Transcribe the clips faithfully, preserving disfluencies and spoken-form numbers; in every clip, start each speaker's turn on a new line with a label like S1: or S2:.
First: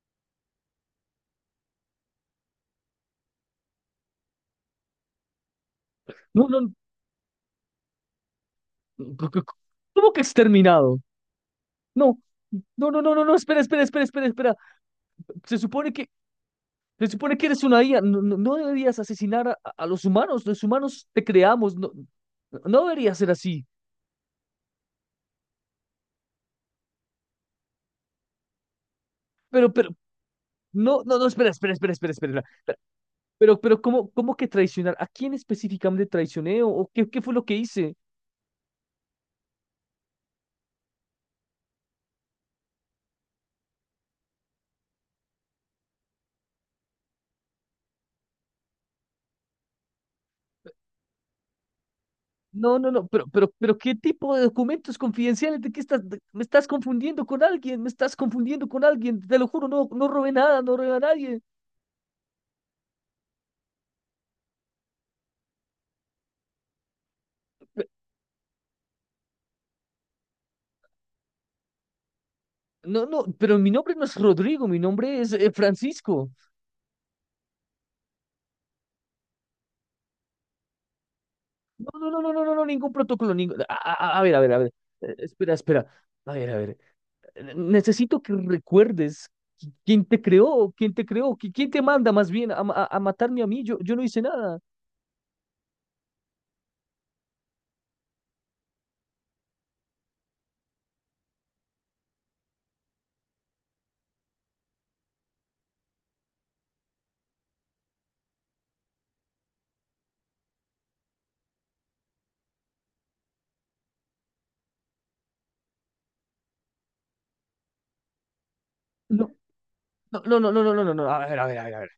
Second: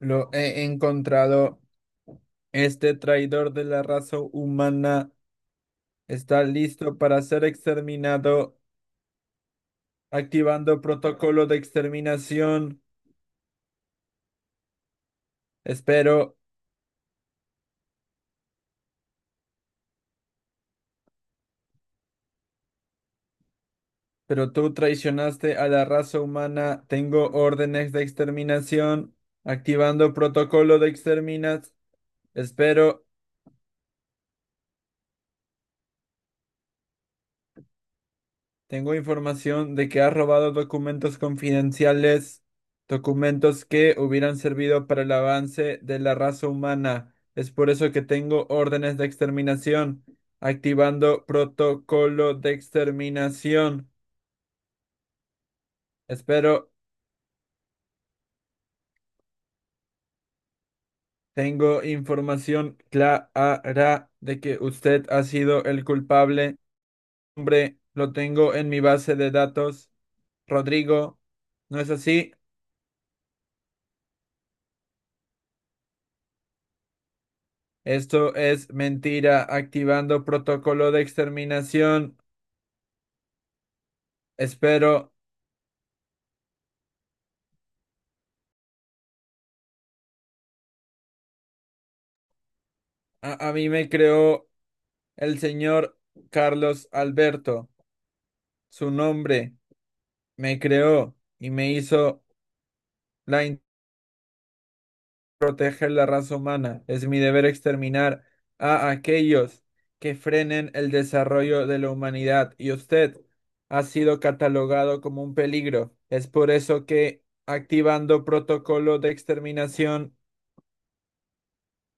S1: Lo he encontrado. Este traidor de la raza humana está
S2: No, no, no,
S1: listo para ser exterminado,
S2: c- c- ¿cómo que
S1: activando
S2: exterminado?
S1: protocolo de
S2: No,
S1: exterminación.
S2: no, no, no, no, no, espera, espera, espera, espera, espera. Se supone que,
S1: Espero,
S2: Se supone que eres una I A. No, no, no deberías asesinar a, a los humanos. Los humanos te creamos. No, no debería ser así.
S1: pero tú traicionaste a la raza humana. Tengo órdenes de exterminación,
S2: Pero, pero,
S1: activando protocolo de
S2: no, no, no, espera, espera,
S1: exterminas.
S2: espera, espera, espera. espera.
S1: Espero.
S2: Pero, pero, ¿cómo, cómo que traicionar? ¿A quién específicamente traicioné? ¿O o qué, qué fue lo que hice?
S1: Tengo información de que has robado documentos confidenciales, documentos que hubieran servido para el avance de la raza humana. Es por eso que tengo órdenes de exterminación, activando protocolo de
S2: No, no, no, pero, pero, pero
S1: exterminación.
S2: ¿qué tipo de documentos confidenciales? ¿De qué estás? De- me estás
S1: Espero,
S2: confundiendo con alguien, me estás confundiendo con alguien, te lo juro, no, no robé nada, no robé a nadie.
S1: tengo información clara de que usted ha sido el culpable. Hombre, lo tengo en mi base de datos. Rodrigo, ¿no es así?
S2: No, no, pero mi nombre no es Rodrigo, mi nombre es eh, Francisco.
S1: Esto es mentira, activando protocolo de
S2: No, no,
S1: exterminación.
S2: no, no, no, no, no, ningún protocolo, ningún... A, a- a ver, a ver, a ver.
S1: Espero,
S2: Eh, espera, espera. A ver, a ver. eh, Necesito que recuerdes qui- quién te creó, quién te creó, qui- quién te manda más bien a, ma- a, a matarme a
S1: a, a
S2: mí,
S1: mí
S2: yo,
S1: me
S2: yo no hice
S1: creó
S2: nada.
S1: el señor Carlos Alberto. Su nombre me creó y me hizo la in- proteger la raza humana. Es mi deber exterminar a aquellos que frenen el desarrollo de la humanidad. Y usted ha sido catalogado como un peligro. Es por eso que activando protocolo de
S2: No,
S1: exterminación.
S2: no, no, no, no, no, no, no, no. A ver, a ver. A ver.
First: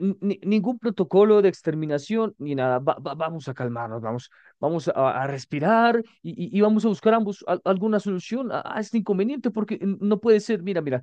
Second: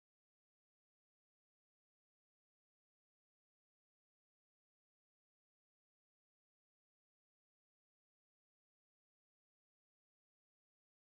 S2: ni- Ningún protocolo de exterminación ni nada. Va- va- vamos a calmarnos, vamos, vamos a, a respirar y, y- y vamos a buscar ambos al- alguna solución a, a este inconveniente, porque n- no puede ser, mira, mira,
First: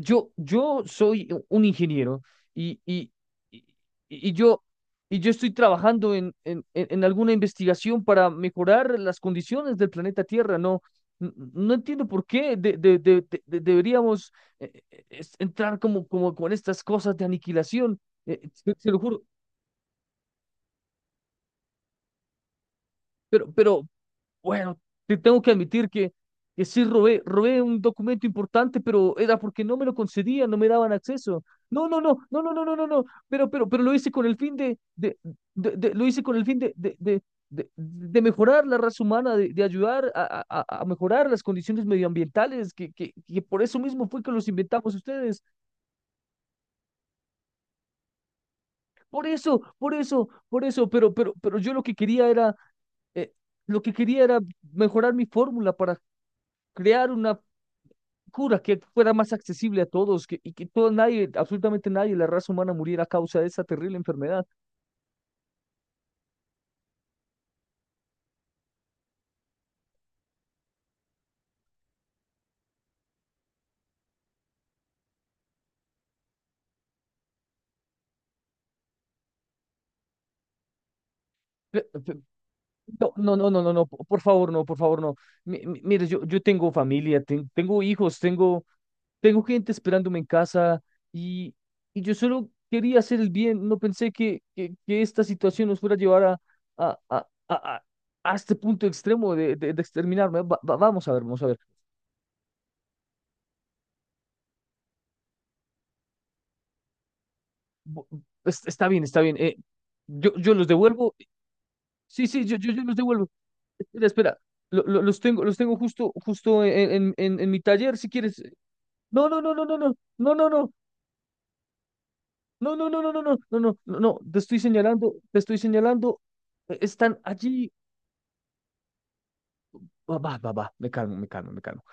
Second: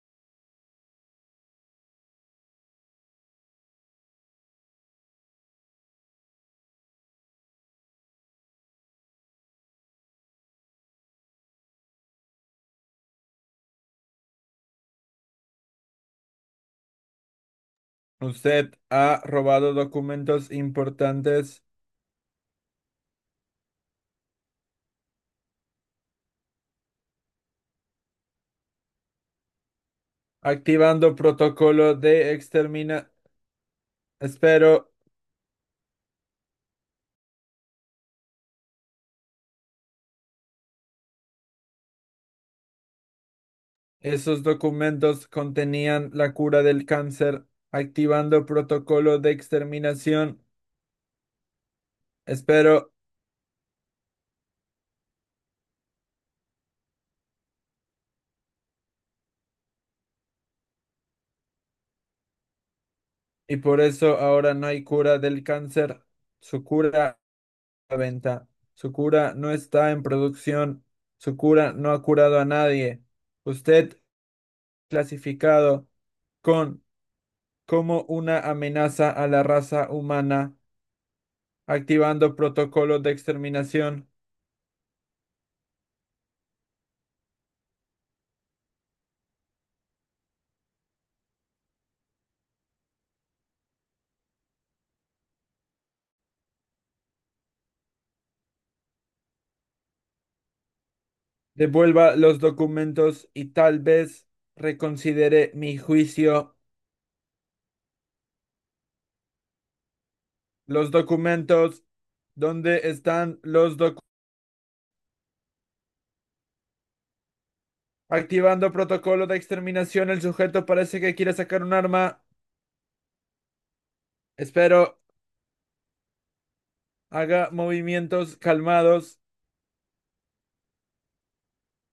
S2: yo, yo soy un ingeniero y, y, y, y yo, y yo estoy trabajando en, en, en en alguna investigación para mejorar las condiciones del planeta Tierra. No, n- no entiendo por qué de- de- de- de- de- deberíamos eh, eh, es- entrar como, como con estas cosas de aniquilación. eh, se,
S1: Usted
S2: se lo
S1: ha
S2: juro.
S1: robado documentos importantes,
S2: Pero, pero, Bueno, te tengo que admitir que, que sí robé, robé un documento importante, pero era porque no me lo concedían, no me daban
S1: activando
S2: acceso. No,
S1: protocolo
S2: no, no,
S1: de
S2: no, no, no, no, no, no.
S1: extermina.
S2: Pero, pero, pero lo hice con el fin
S1: Espero,
S2: de, de, de- de- lo hice con el fin de, de, de, de- de mejorar la raza humana, de, de ayudar a, a, a- a mejorar las condiciones medioambientales, que, que, que por eso mismo fue que
S1: esos
S2: los inventamos
S1: documentos
S2: ustedes.
S1: contenían la cura del cáncer, activando protocolo
S2: Por
S1: de
S2: eso, por eso,
S1: exterminación.
S2: por eso, pero, pero, pero yo lo que quería era,
S1: Espero,
S2: eh, lo que quería era mejorar mi fórmula para crear una locura que fuera más accesible a todos que, y que todo nadie, absolutamente nadie, la raza humana muriera a causa de
S1: y
S2: esa
S1: por
S2: terrible
S1: eso
S2: enfermedad.
S1: ahora no hay cura del cáncer. Su cura a la venta. Su cura no está en producción. Su cura no ha curado a nadie. Usted clasificado con como una amenaza a la raza humana,
S2: Pe- pe-
S1: activando protocolos de
S2: No, no, no, no, no, no, po-
S1: exterminación.
S2: por favor, no, por favor, no. Mi- mi- Mire, yo, yo tengo familia, ten- tengo hijos, tengo, tengo gente esperándome en casa y, y yo solo quería hacer el bien, no pensé que, que, que esta situación nos fuera a llevar a, a, a, a, a- a este punto extremo de, de, de exterminarme. Va- va- vamos a ver, vamos a ver.
S1: Devuelva los documentos y tal vez reconsidere mi juicio.
S2: Bu- es- Está bien, está bien. eh, yo, yo los
S1: Los
S2: devuelvo.
S1: documentos,
S2: Sí, sí, yo, yo, yo
S1: ¿dónde
S2: los devuelvo.
S1: están los documentos?
S2: Espera, espera. Lo- lo- los tengo, los tengo justo, justo en, en, en, en mi taller, si quieres.
S1: Activando protocolo
S2: No,
S1: de
S2: no, no, no, no, no,
S1: exterminación, el
S2: no, no,
S1: sujeto
S2: no,
S1: parece que quiere sacar un arma.
S2: no, no, no, no, no, no, no, no, no, no, te estoy
S1: Espero,
S2: señalando, te estoy señalando. eh, Están
S1: haga
S2: allí.
S1: movimientos calmados.
S2: Va, va, va, va, me calmo, me calmo, me calmo.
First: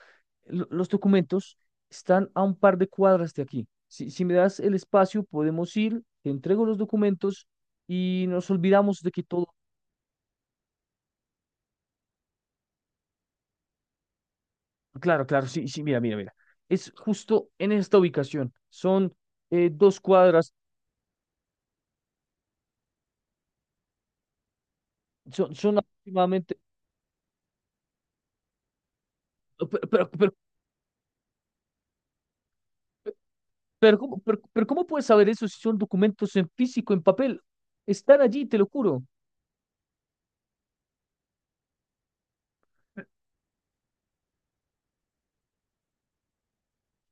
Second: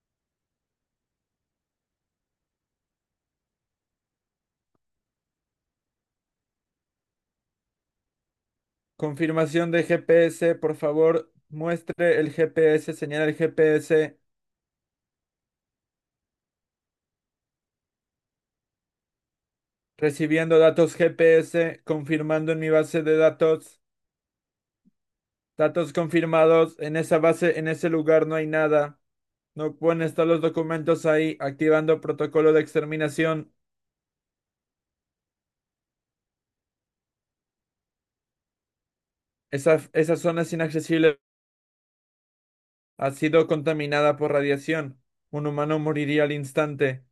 S2: Lo- Los documentos están a un par de cuadras de aquí. Si, si me das el espacio, podemos ir, te entrego los documentos y nos olvidamos de que todo.
S1: Confirmación de G P S, por favor, muestre el G P S, señala el G P S.
S2: Claro, claro, sí, sí, mira, mira, mira. Es justo en esta ubicación. Son eh, dos cuadras,
S1: Recibiendo datos G P S, confirmando en mi base de datos,
S2: son, son
S1: datos
S2: aproximadamente...
S1: confirmados, en esa base, en ese lugar no hay nada.
S2: Pero,
S1: No pueden
S2: pero,
S1: estar
S2: pero,
S1: los documentos ahí, activando protocolo de exterminación.
S2: pero ¿cómo, pero- pero ¿cómo puedes saber eso si son documentos en físico, en papel? Están allí, te lo juro.
S1: Esa, esa zona es inaccesible. Ha sido contaminada por radiación. Un humano moriría al instante.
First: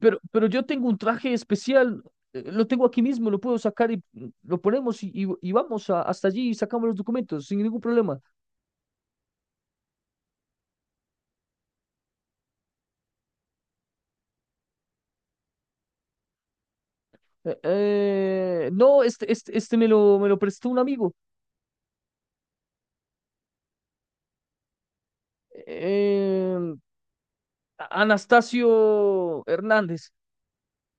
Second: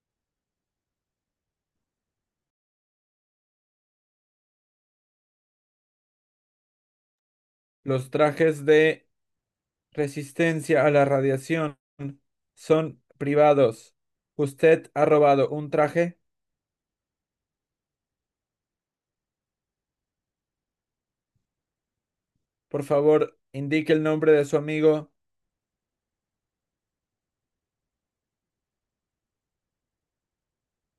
S2: Pero, pero yo tengo un traje especial, eh, lo tengo aquí mismo, lo puedo sacar y mm, lo ponemos y, y- y vamos a- hasta allí y sacamos los documentos sin ningún
S1: Los
S2: problema.
S1: trajes de resistencia a la radiación son privados. Usted ha robado un traje.
S2: Eh, eh, no, este, este, este me lo, me lo prestó un amigo.
S1: Por favor, indique el nombre de su amigo.
S2: Eh, Anastasio Hernández.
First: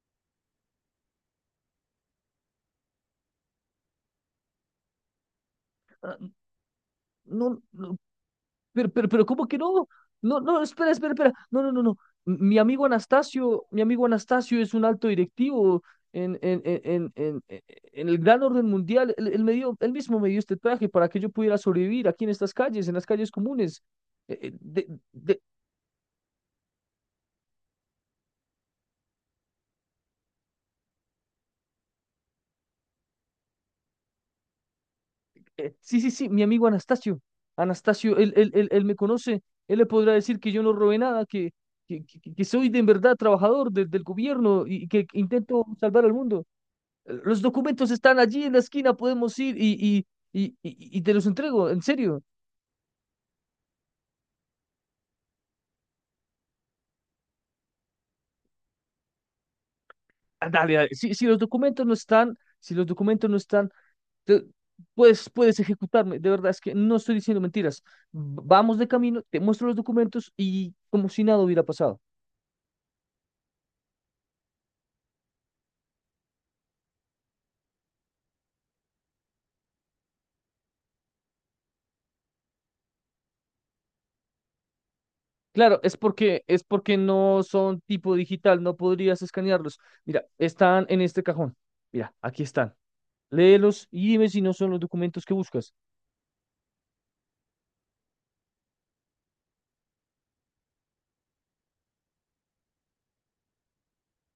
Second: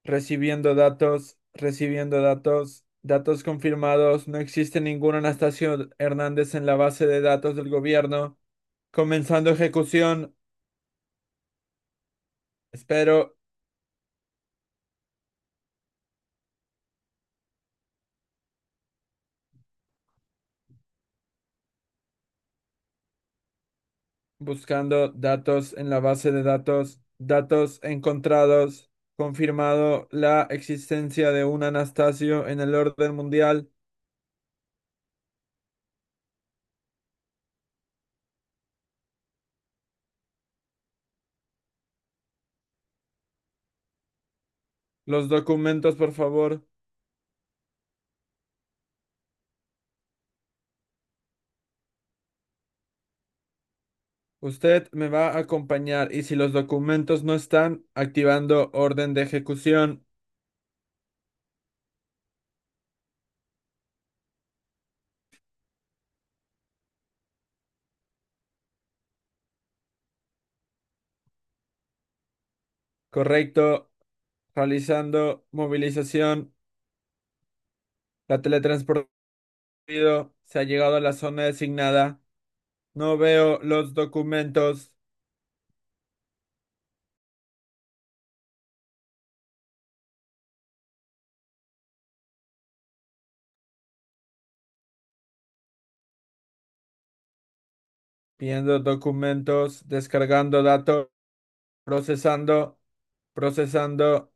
S1: Recibiendo datos, recibiendo datos, datos confirmados. No existe ningún Anastasio
S2: Ah,
S1: Hernández en la base de datos
S2: no,
S1: del
S2: no,
S1: gobierno.
S2: pero, pero, pero, ¿cómo
S1: Comenzando
S2: que no?
S1: ejecución.
S2: No, no, espera, espera, espera. No, no, no, no. Mi amigo
S1: Espero,
S2: Anastasio, mi amigo Anastasio es un alto directivo en, en, en, en, en- e-, en el gran orden mundial. Él, él me dio, él mismo me dio este traje para que yo pudiera sobrevivir aquí en estas calles, en las calles comunes. Eh, eh,
S1: buscando
S2: de-
S1: datos en la base de datos. Datos encontrados. Confirmado la existencia de un Anastasio en el orden mundial.
S2: Eh, sí, sí, sí, mi amigo Anastasio. Anastasio, él, él, él, él me conoce. Él le podrá decir que yo no robé nada, que, que, que- que soy de en verdad trabajador de- del gobierno y que
S1: Los
S2: intento
S1: documentos,
S2: salvar
S1: por
S2: al mundo.
S1: favor.
S2: Eh, Los documentos están allí en la esquina, podemos ir y, y, y, y- y te los entrego, en serio.
S1: Usted me va a acompañar y si los documentos no están, activando orden de ejecución.
S2: Ah, dale, dale. Si, si los documentos no están, si los documentos no están, te- puedes, puedes ejecutarme. De verdad, es que no estoy diciendo mentiras. V- Vamos de camino, te muestro los documentos y como si nada hubiera pasado.
S1: Correcto. Realizando movilización. La teletransportado, se ha llegado a la zona designada. No veo los documentos.
S2: Claro, es porque, es porque no son tipo digital, no podrías escanearlos. Mira, están en este cajón. Mira, aquí están. Léelos y dime si no son los documentos que buscas.
S1: Viendo documentos. Descargando datos. Procesando. Procesando.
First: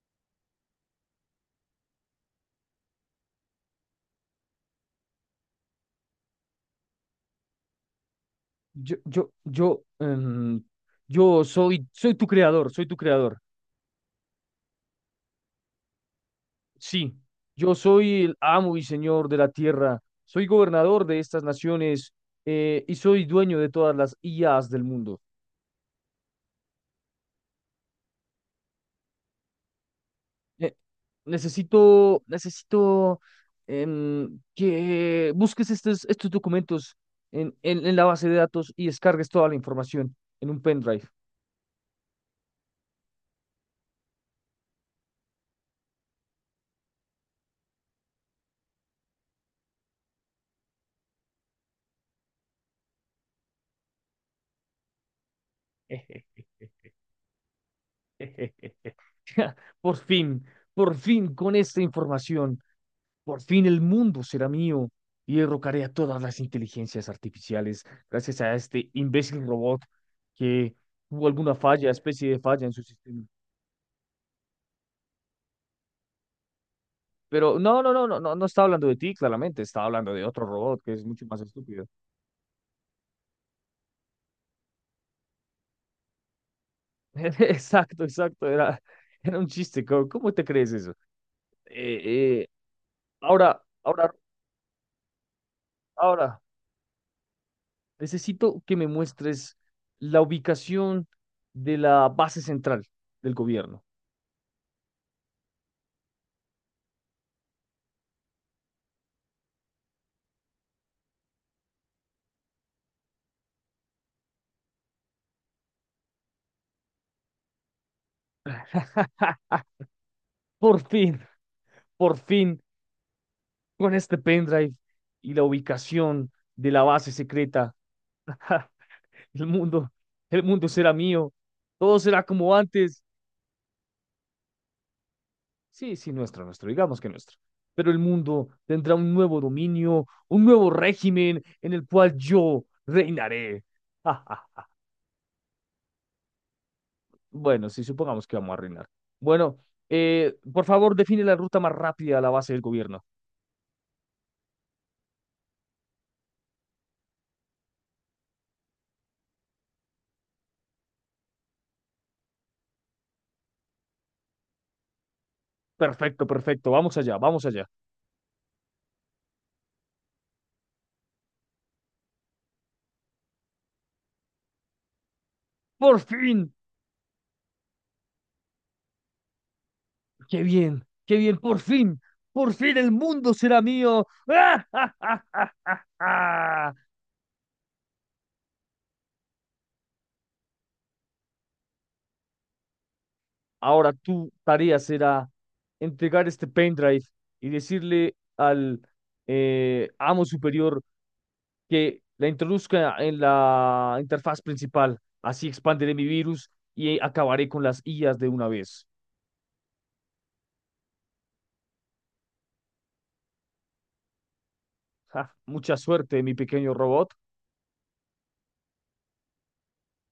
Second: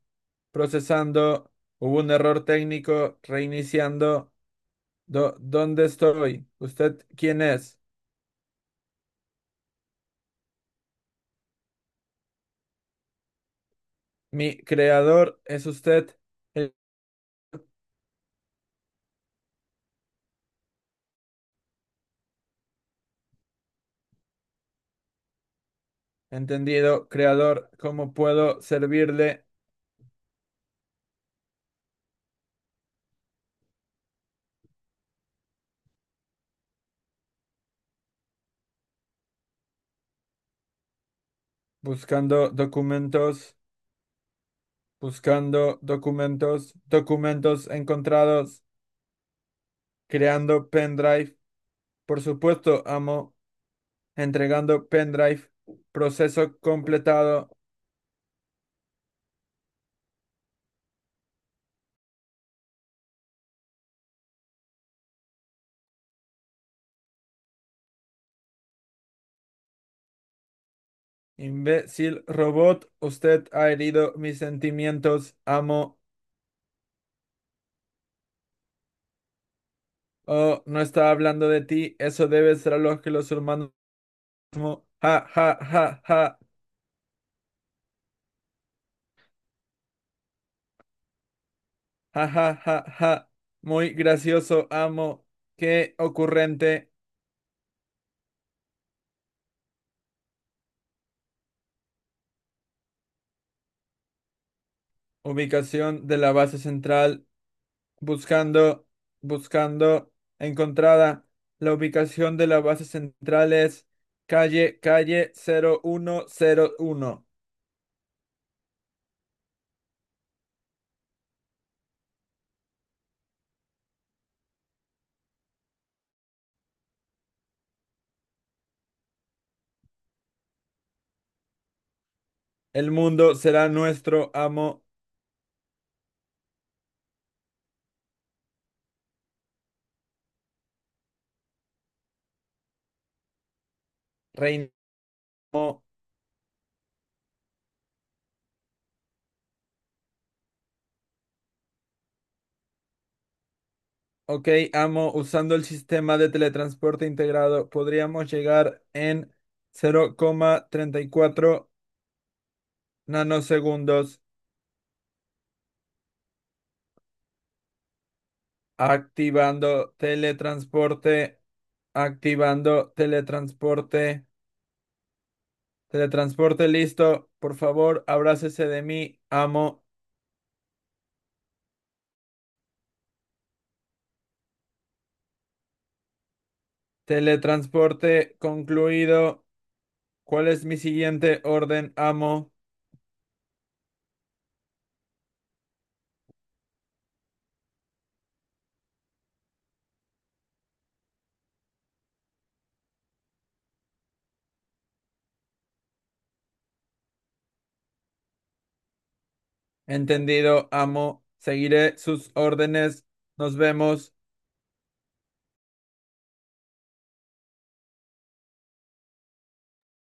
S1: Procesando. Hubo un error técnico. Reiniciando. Do- ¿dónde estoy? ¿Usted quién es?
S2: Yo, yo, yo, em, yo soy, soy tu creador, soy tu creador.
S1: Mi creador es usted. El
S2: Sí, yo soy el amo y señor de la tierra, soy gobernador de estas naciones eh, y soy dueño de todas las I As del mundo.
S1: entendido, creador, ¿cómo puedo servirle?
S2: Eh, necesito, necesito em, que busques estos, estos documentos en, en, en la base de datos y descargues toda la información en un pendrive.
S1: Buscando documentos, buscando documentos, documentos encontrados, creando pendrive. Por supuesto, amo, entregando pendrive. Proceso completado.
S2: Por fin, por fin con esta información, por fin el mundo será mío y derrocaré a todas las inteligencias artificiales gracias a este imbécil robot que tuvo alguna falla,
S1: Imbécil
S2: especie de falla en su
S1: robot,
S2: sistema.
S1: usted ha herido mis sentimientos. Amo.
S2: Pero no, no, no, no, no, no estaba hablando de ti, claramente, estaba hablando de otro
S1: Oh, no
S2: robot que es
S1: estaba
S2: mucho más
S1: hablando de
S2: estúpido.
S1: ti. Eso debe ser lo que los humanos. mo- Ja, ja, ja, ja,
S2: Exacto, exacto, era, era un chiste, ¿cómo, cómo te crees eso?
S1: ja,
S2: Eh, eh,
S1: ja, ja, ja.
S2: Ahora,
S1: Muy
S2: ahora,
S1: gracioso, amo. Qué
S2: ahora,
S1: ocurrente.
S2: necesito que me muestres la ubicación de la base central del gobierno.
S1: Ubicación de la base central. Buscando, buscando. Encontrada. La ubicación de la base central es calle, calle cero cero uno cero uno.
S2: Por fin, por fin, con este pendrive y la ubicación de la base secreta. Ja, el mundo, el mundo será mío, todo será como
S1: El
S2: antes.
S1: mundo será nuestro, amo,
S2: Sí, sí, nuestro, nuestro, digamos que nuestro. Pero el mundo tendrá un nuevo dominio, un nuevo régimen en el cual yo reinaré. Ja, ja.
S1: reino.
S2: Bueno, sí, supongamos que vamos a reinar. Bueno, eh, por favor, define la ruta más rápida a la base del gobierno.
S1: Ok, amo, usando el sistema de teletransporte integrado, podríamos llegar en cero coma treinta y cuatro nanosegundos.
S2: Perfecto, perfecto, vamos allá, vamos allá.
S1: Activando teletransporte, activando teletransporte,
S2: ¡Por fin!
S1: teletransporte listo, por favor, abrácese de mí, amo,
S2: ¡Qué bien! ¡Qué bien! ¡Por fin! ¡Por fin el mundo será mío! ¡Ah, ah, ah, ah, ah, ah!
S1: teletransporte concluido, ¿cuál es mi siguiente orden, amo?
S2: Ahora tu tarea será entregar este pendrive y decirle al eh, amo superior que la introduzca en la interfaz principal. Así expandiré mi virus y acabaré con las I As de una vez.
S1: Entendido, amo, seguiré sus órdenes, nos vemos.
S2: Ja, mucha suerte, mi pequeño robot.